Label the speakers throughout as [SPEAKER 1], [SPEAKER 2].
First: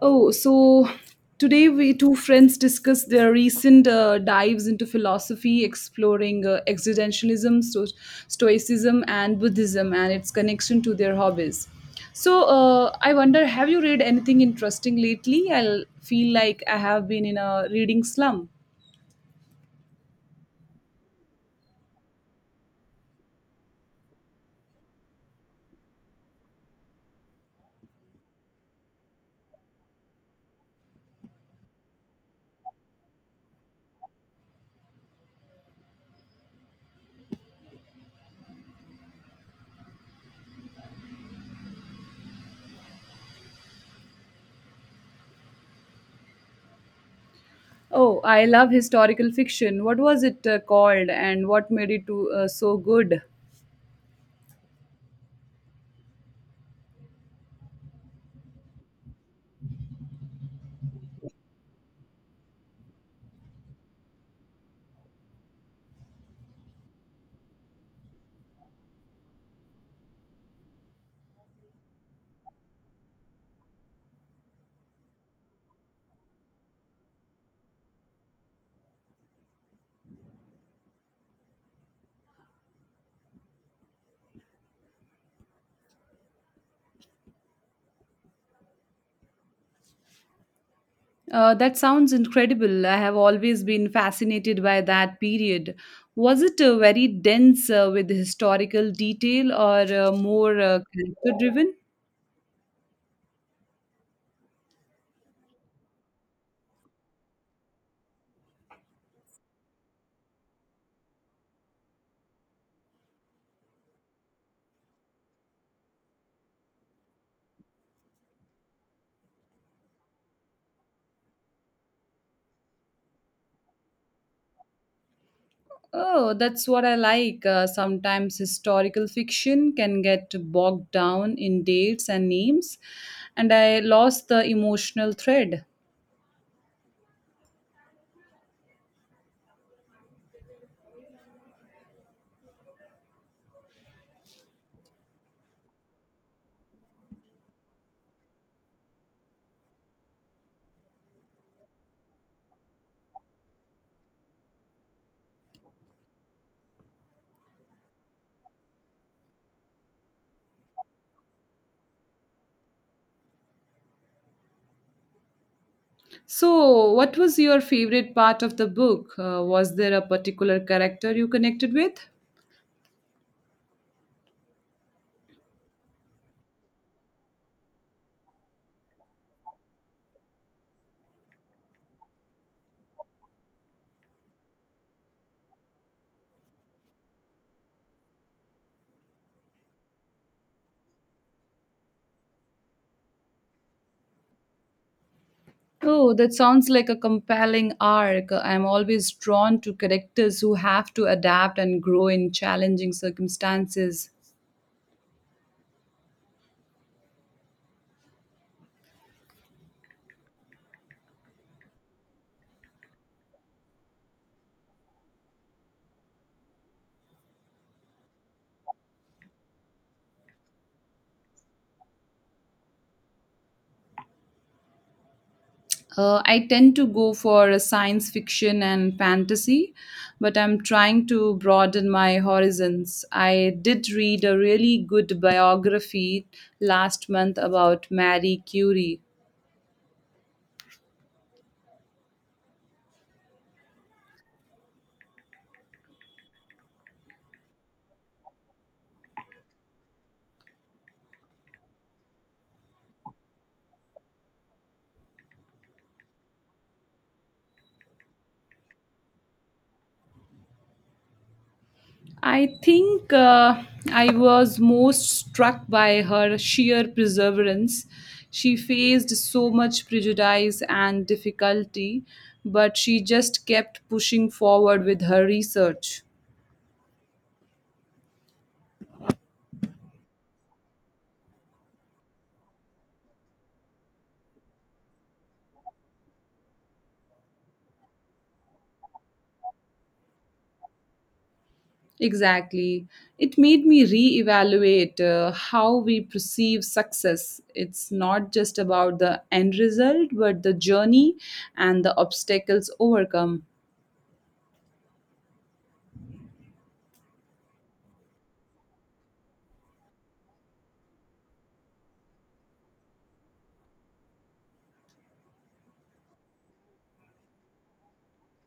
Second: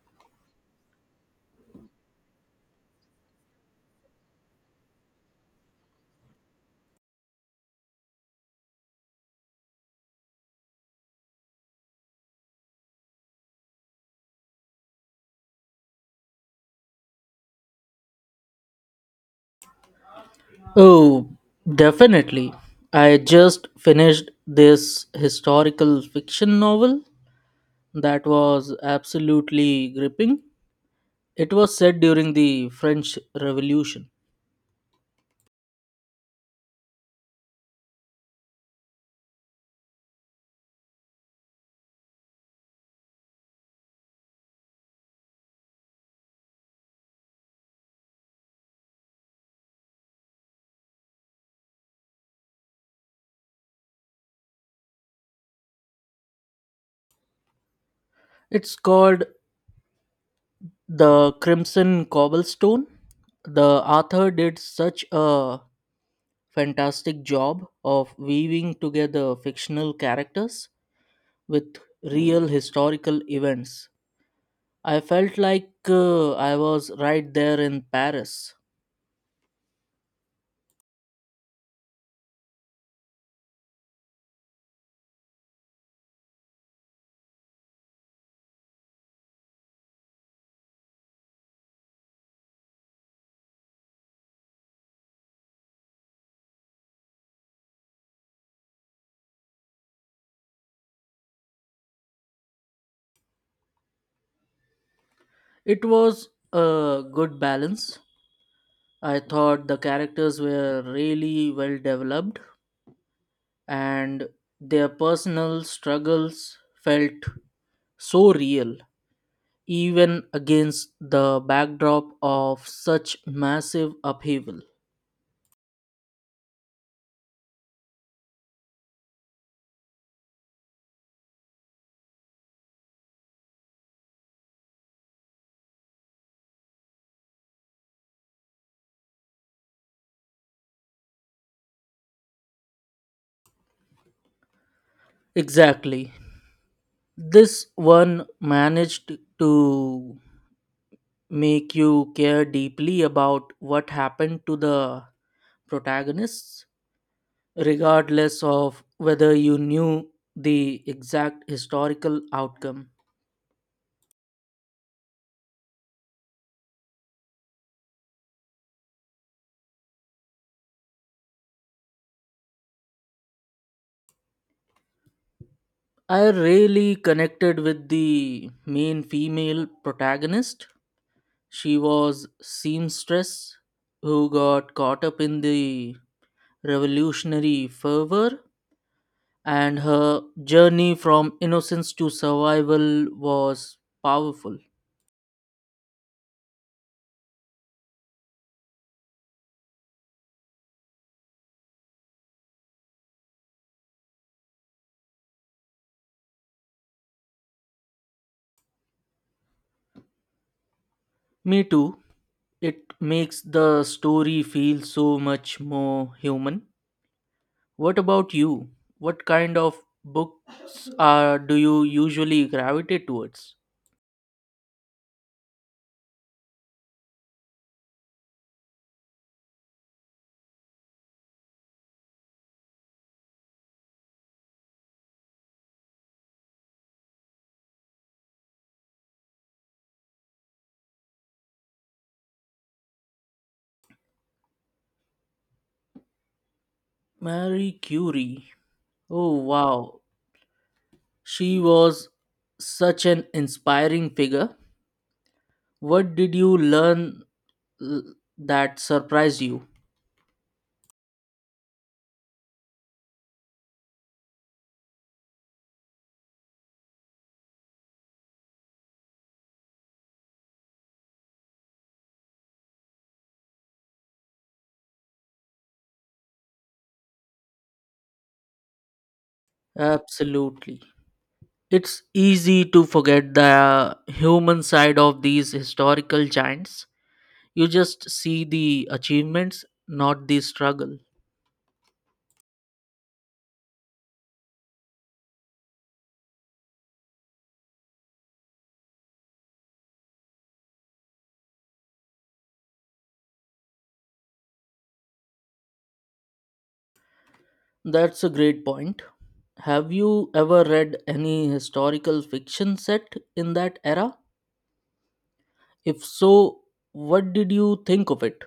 [SPEAKER 1] Oh, so today we two friends discuss their recent dives into philosophy, exploring existentialism, stoicism, and Buddhism and its connection to their hobbies. So, I wonder, have you read anything interesting lately? I feel like I have been in a reading slump.
[SPEAKER 2] Oh, definitely. I just finished this historical fiction novel that was absolutely gripping. It was set during the French Revolution.
[SPEAKER 1] Oh, I love historical fiction. What was it called, and what made it so good?
[SPEAKER 2] It's called The Crimson Cobblestone. The author did such a fantastic job of weaving together fictional characters with real historical events. I felt like I was right there in Paris.
[SPEAKER 1] That sounds incredible. I have always been fascinated by that period. Was it very dense with historical detail or more character driven?
[SPEAKER 2] It was a good balance. I thought the characters were really well developed and their personal struggles felt so real, even against the backdrop of such massive upheaval.
[SPEAKER 1] Oh, that's what I like. Sometimes historical fiction can get bogged down in dates and names, and I lost the emotional thread.
[SPEAKER 2] Exactly. This one managed to make you care deeply about what happened to the protagonists regardless of whether you knew the exact historical outcome.
[SPEAKER 1] So, what was your favorite part of the book? Was there a particular character you connected with?
[SPEAKER 2] I really connected with the main female protagonist. She was seamstress who got caught up in the revolutionary fervor and her journey from innocence to survival was powerful.
[SPEAKER 1] Oh, that sounds like a compelling arc. I'm always drawn to characters who have to adapt and grow in challenging circumstances.
[SPEAKER 2] Me too. It makes the story feel so much more human. What about you? What kind of books are do you usually gravitate towards?
[SPEAKER 1] I tend to go for a science fiction and fantasy, but I'm trying to broaden my horizons. I did read a really good biography last month about Marie Curie.
[SPEAKER 2] Marie Curie. Oh, wow. She was such an inspiring figure. What did you learn uh, that surprised you?
[SPEAKER 1] I think I was most struck by her sheer perseverance. She faced so much prejudice and difficulty, but she just kept pushing forward with her research.
[SPEAKER 2] Absolutely. It's easy to forget the human side of these historical giants. You just see the achievements, not the struggle.
[SPEAKER 1] Exactly. It made me reevaluate how we perceive success. It's not just about the end result, but the journey and the obstacles overcome.
[SPEAKER 2] That's a great point. Have you ever read any historical fiction set in that era? If so, what did you think of it?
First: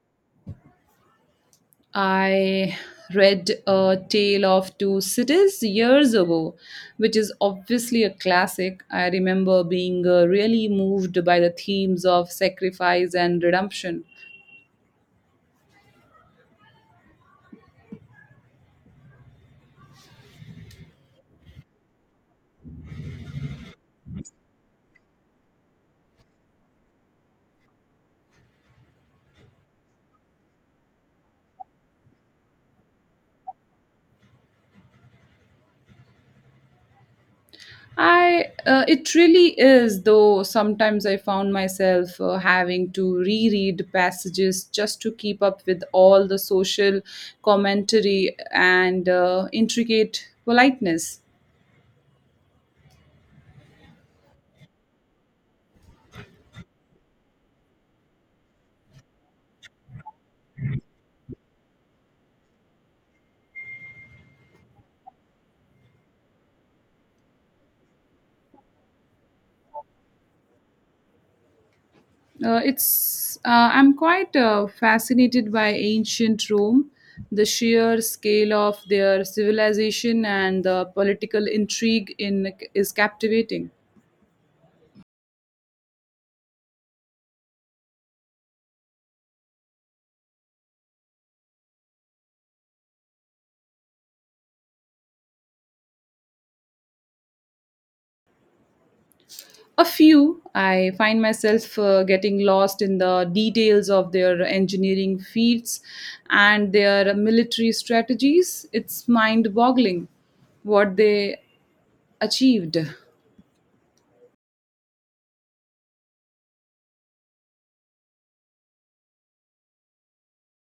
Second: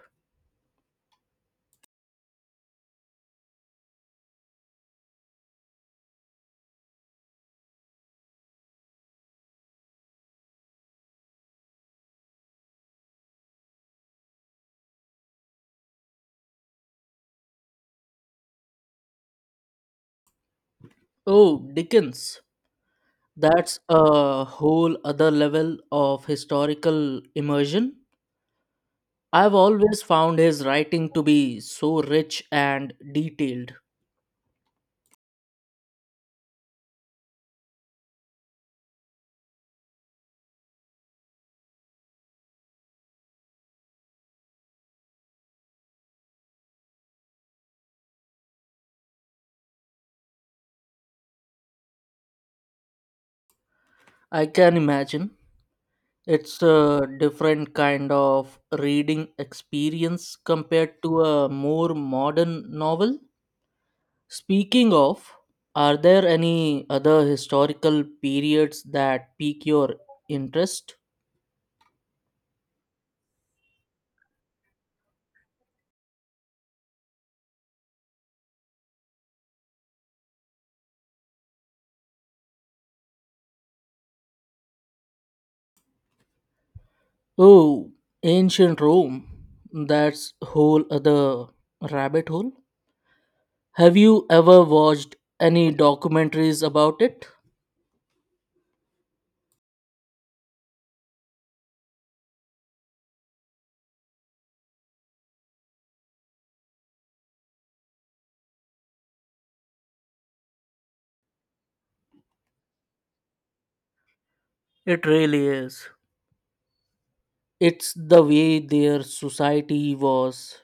[SPEAKER 1] I read A Tale of Two Cities years ago, which is obviously a classic. I remember being really moved by the themes of sacrifice and redemption.
[SPEAKER 2] Oh, Dickens. That's a whole other level of historical immersion. I've always found his writing to be so rich and detailed.
[SPEAKER 1] I It really is, though sometimes I found myself having to reread passages just to keep up with all the social commentary and intricate politeness.
[SPEAKER 2] I can imagine. It's a different kind of reading experience compared to a more modern novel. Speaking of, are there any other historical periods that pique your interest?
[SPEAKER 1] It's I'm quite fascinated by ancient Rome, the sheer scale of their civilization and the political intrigue in is captivating.
[SPEAKER 2] Oh, ancient Rome. That's whole other rabbit hole. Have you ever watched any documentaries about it?
[SPEAKER 1] A few, I find myself getting lost in the details of their engineering feats and their military strategies. It's mind-boggling what they achieved.
[SPEAKER 2] It really is. It's the way their society was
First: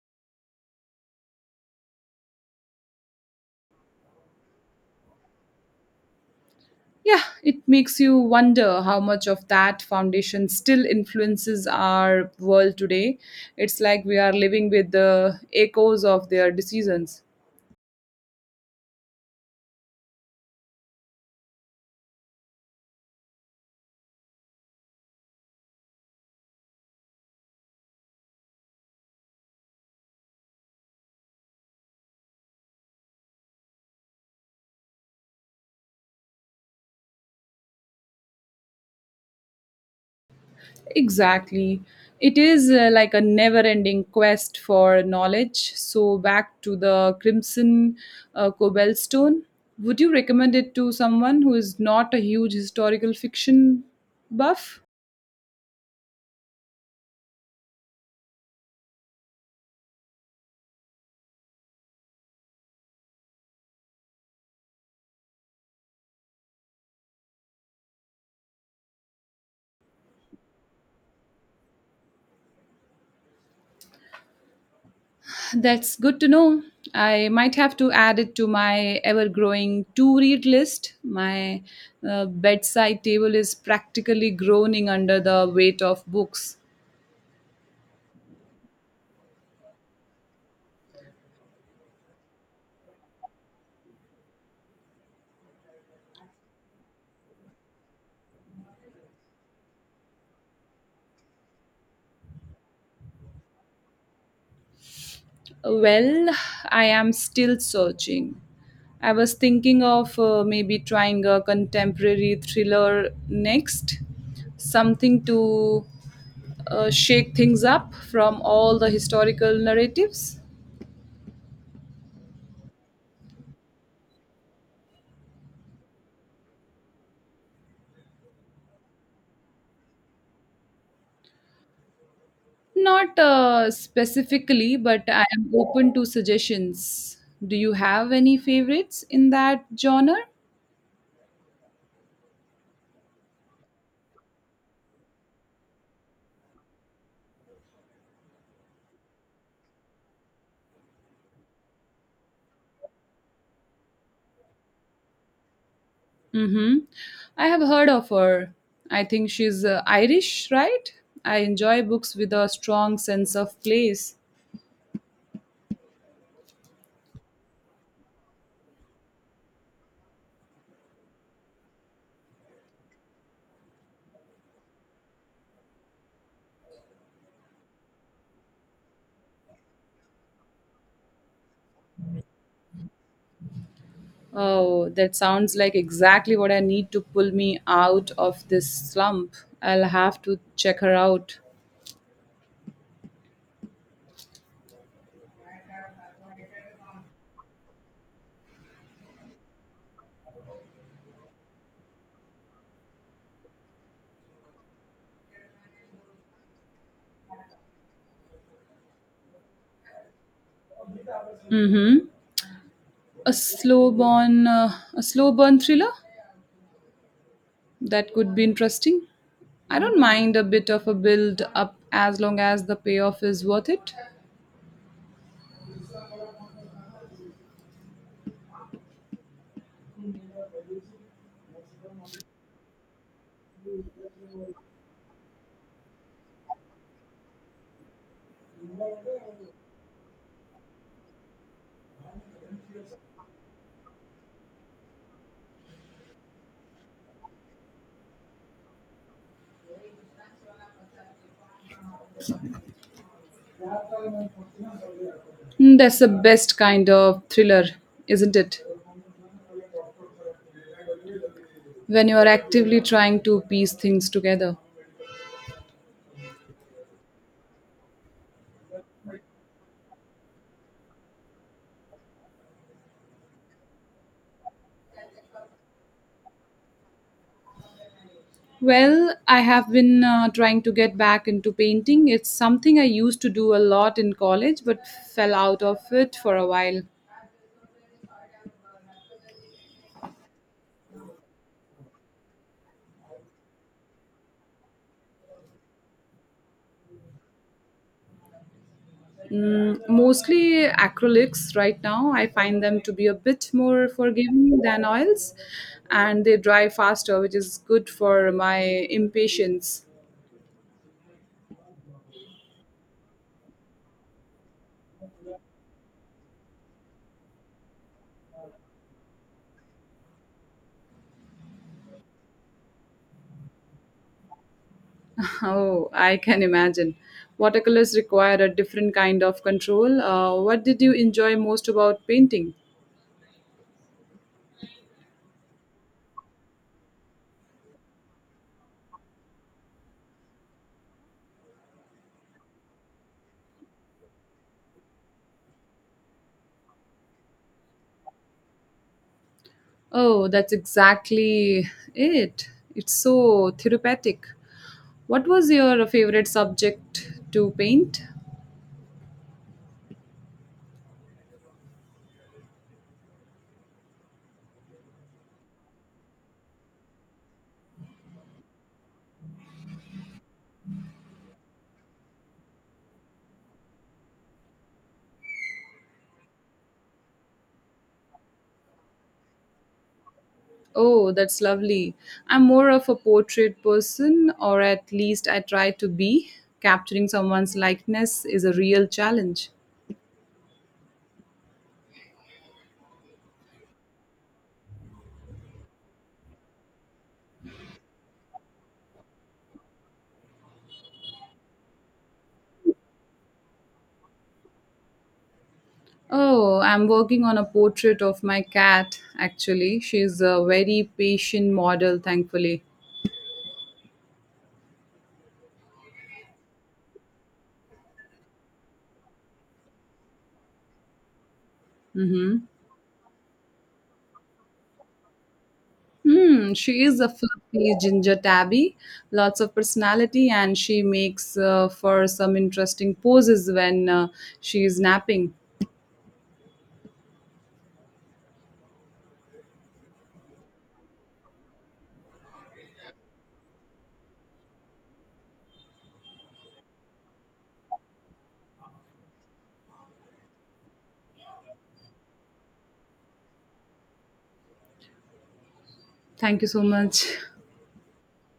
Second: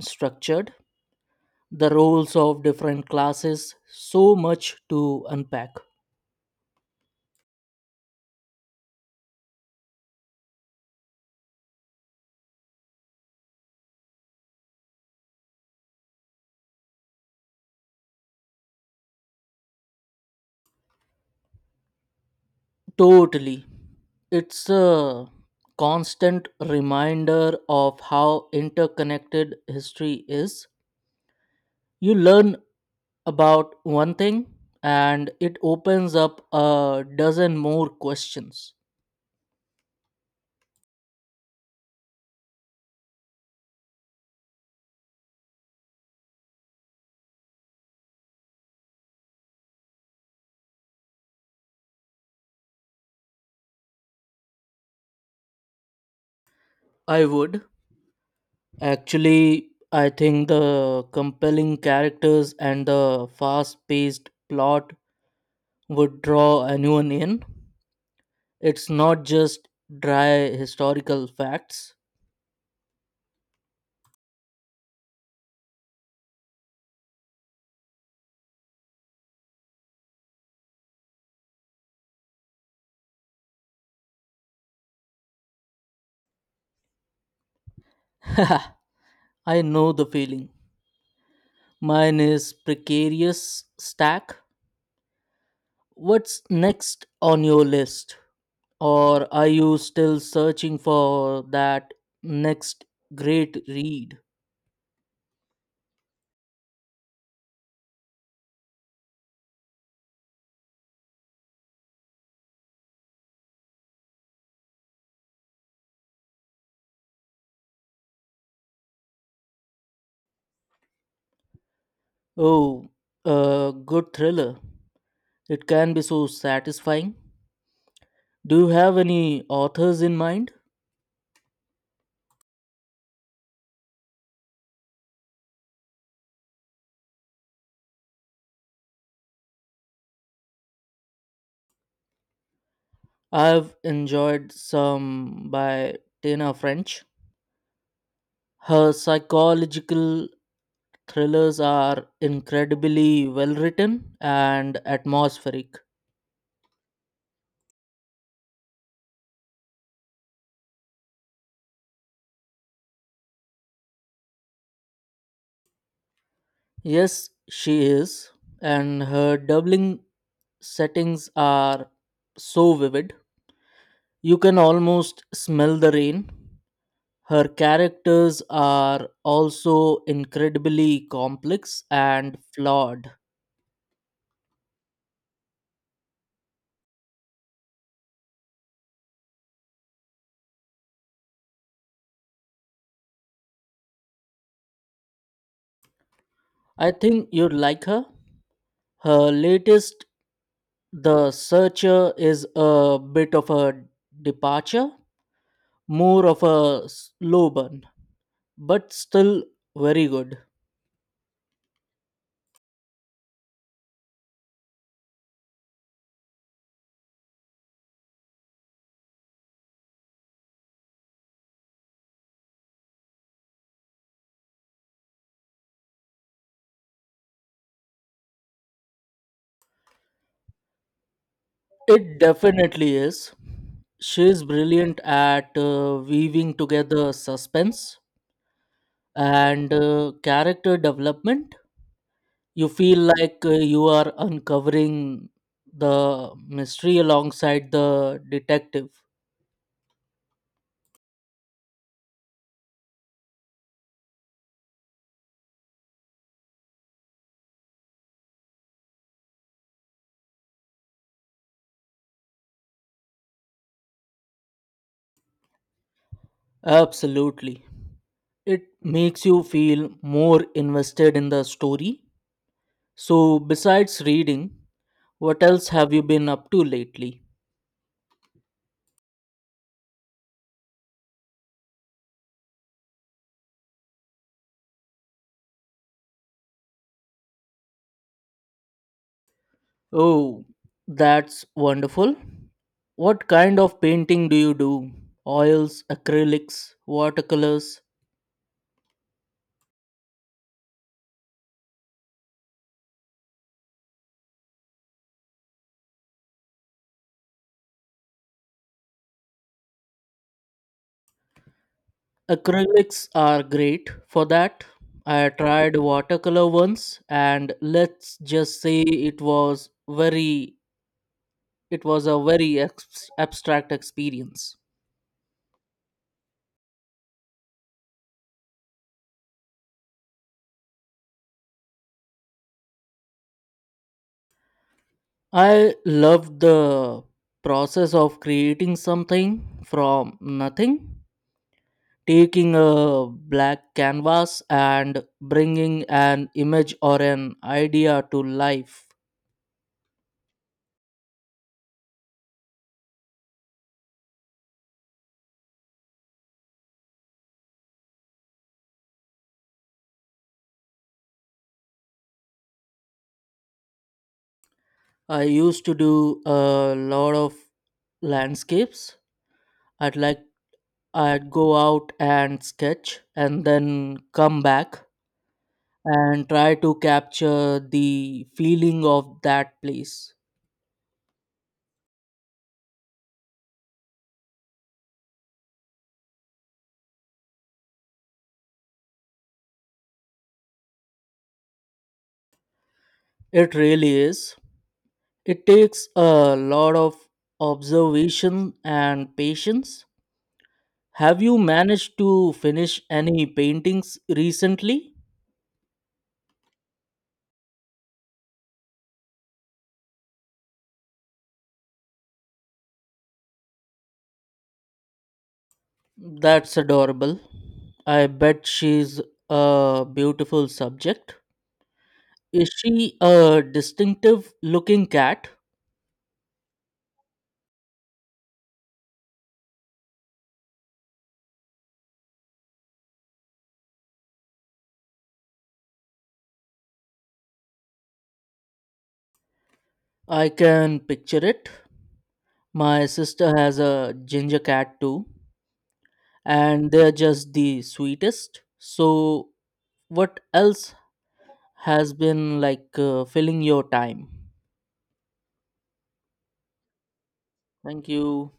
[SPEAKER 2] structured, the roles of different classes, so much to unpack.
[SPEAKER 1] Yeah, it makes you wonder how much of that foundation still influences our world today. It's like we are living with the echoes of their decisions.
[SPEAKER 2] Totally. It's a constant reminder of how interconnected history is. You learn about one thing and it opens up a dozen more questions.
[SPEAKER 1] Exactly. It is like a never ending quest for knowledge. So, back to the Crimson Cobblestone. Would you recommend it to someone who is not a huge historical fiction buff?
[SPEAKER 2] I would. Actually, I think the compelling characters and the fast paced plot would draw anyone in. It's not just dry historical facts.
[SPEAKER 1] That's good to know. I might have to add it to my ever growing to read list. My bedside table is practically groaning under the weight of books.
[SPEAKER 2] I know the feeling. Mine is precarious stack. What's next on your list? Or are you still searching for that next great read?
[SPEAKER 1] Well, I am still searching. I was thinking of maybe trying a contemporary thriller next, something to shake things up from all the historical narratives.
[SPEAKER 2] Oh, a good thriller. It can be so satisfying. Do you have any authors in mind?
[SPEAKER 1] Not specifically, but I am open to suggestions. Do you have any favorites in that genre?
[SPEAKER 2] I've enjoyed some by Tana French. Her psychological thrillers are incredibly well written and atmospheric.
[SPEAKER 1] Mm-hmm. I have heard of her. I think she's Irish, right? I enjoy books with a strong sense of place.
[SPEAKER 2] Yes, she is, and her doubling settings are so vivid. You can almost smell the rain. Her characters are also incredibly complex and flawed.
[SPEAKER 1] Oh, that sounds like exactly what I need to pull me out of this slump. I'll have to check her out.
[SPEAKER 2] I think you'd like her. Her latest, The Searcher, is a bit of a departure, more of a slow burn, but still very good.
[SPEAKER 1] Mm-hmm. A slow burn thriller. That could be interesting. I don't mind a bit of a build up as long as the payoff is worth it.
[SPEAKER 2] It definitely is. She's brilliant at weaving together suspense and character development. You feel like you are uncovering the mystery alongside the detective.
[SPEAKER 1] Mm. That's the best kind of thriller, isn't it? When you are actively trying to piece things together.
[SPEAKER 2] Absolutely. It makes you feel more invested in the story. So, besides reading, what else have you been up to lately?
[SPEAKER 1] Well, I have been trying to get back into painting. It's something I used to do a lot in college but fell out of it for a while.
[SPEAKER 2] Oh, that's wonderful. What kind of painting do you do? Oils, acrylics, watercolors?
[SPEAKER 1] Mm, mostly acrylics right now. I find them to be a bit more forgiving than oils and they dry faster, which is good for my impatience.
[SPEAKER 2] Acrylics are great for that. I tried watercolor once and let's just say it was a very abstract experience.
[SPEAKER 1] Oh, I can imagine. Watercolors require a different kind of control. What did you enjoy most about painting?
[SPEAKER 2] I loved the process of creating something from nothing taking a black canvas and bringing an image or an idea to life.
[SPEAKER 1] Oh, that's exactly it. It's so therapeutic. What was your favorite subject to paint?
[SPEAKER 2] I used to do a lot of landscapes. I'd like I'd go out and sketch and then come back and try to capture the feeling of that place.
[SPEAKER 1] Oh, that's lovely. I'm more of a portrait person, or at least I try to be. Capturing someone's likeness is a real challenge.
[SPEAKER 2] It really is. It takes a lot of observation and patience. Have you managed to finish any paintings recently?
[SPEAKER 1] Oh, I'm working on a portrait of my cat, actually. She's a very patient model, thankfully.
[SPEAKER 2] That's adorable. I bet she's a beautiful subject.
[SPEAKER 1] Mm-hmm.
[SPEAKER 2] Is she a distinctive looking cat?
[SPEAKER 1] Hmm, she is a fluffy ginger tabby, lots of personality, and she makes for some interesting poses when she is napping.
[SPEAKER 2] I can picture it. My sister has a ginger cat too, and they're just the sweetest. So, what else has been like filling your time?
[SPEAKER 1] Thank you so much.
[SPEAKER 2] Thank you.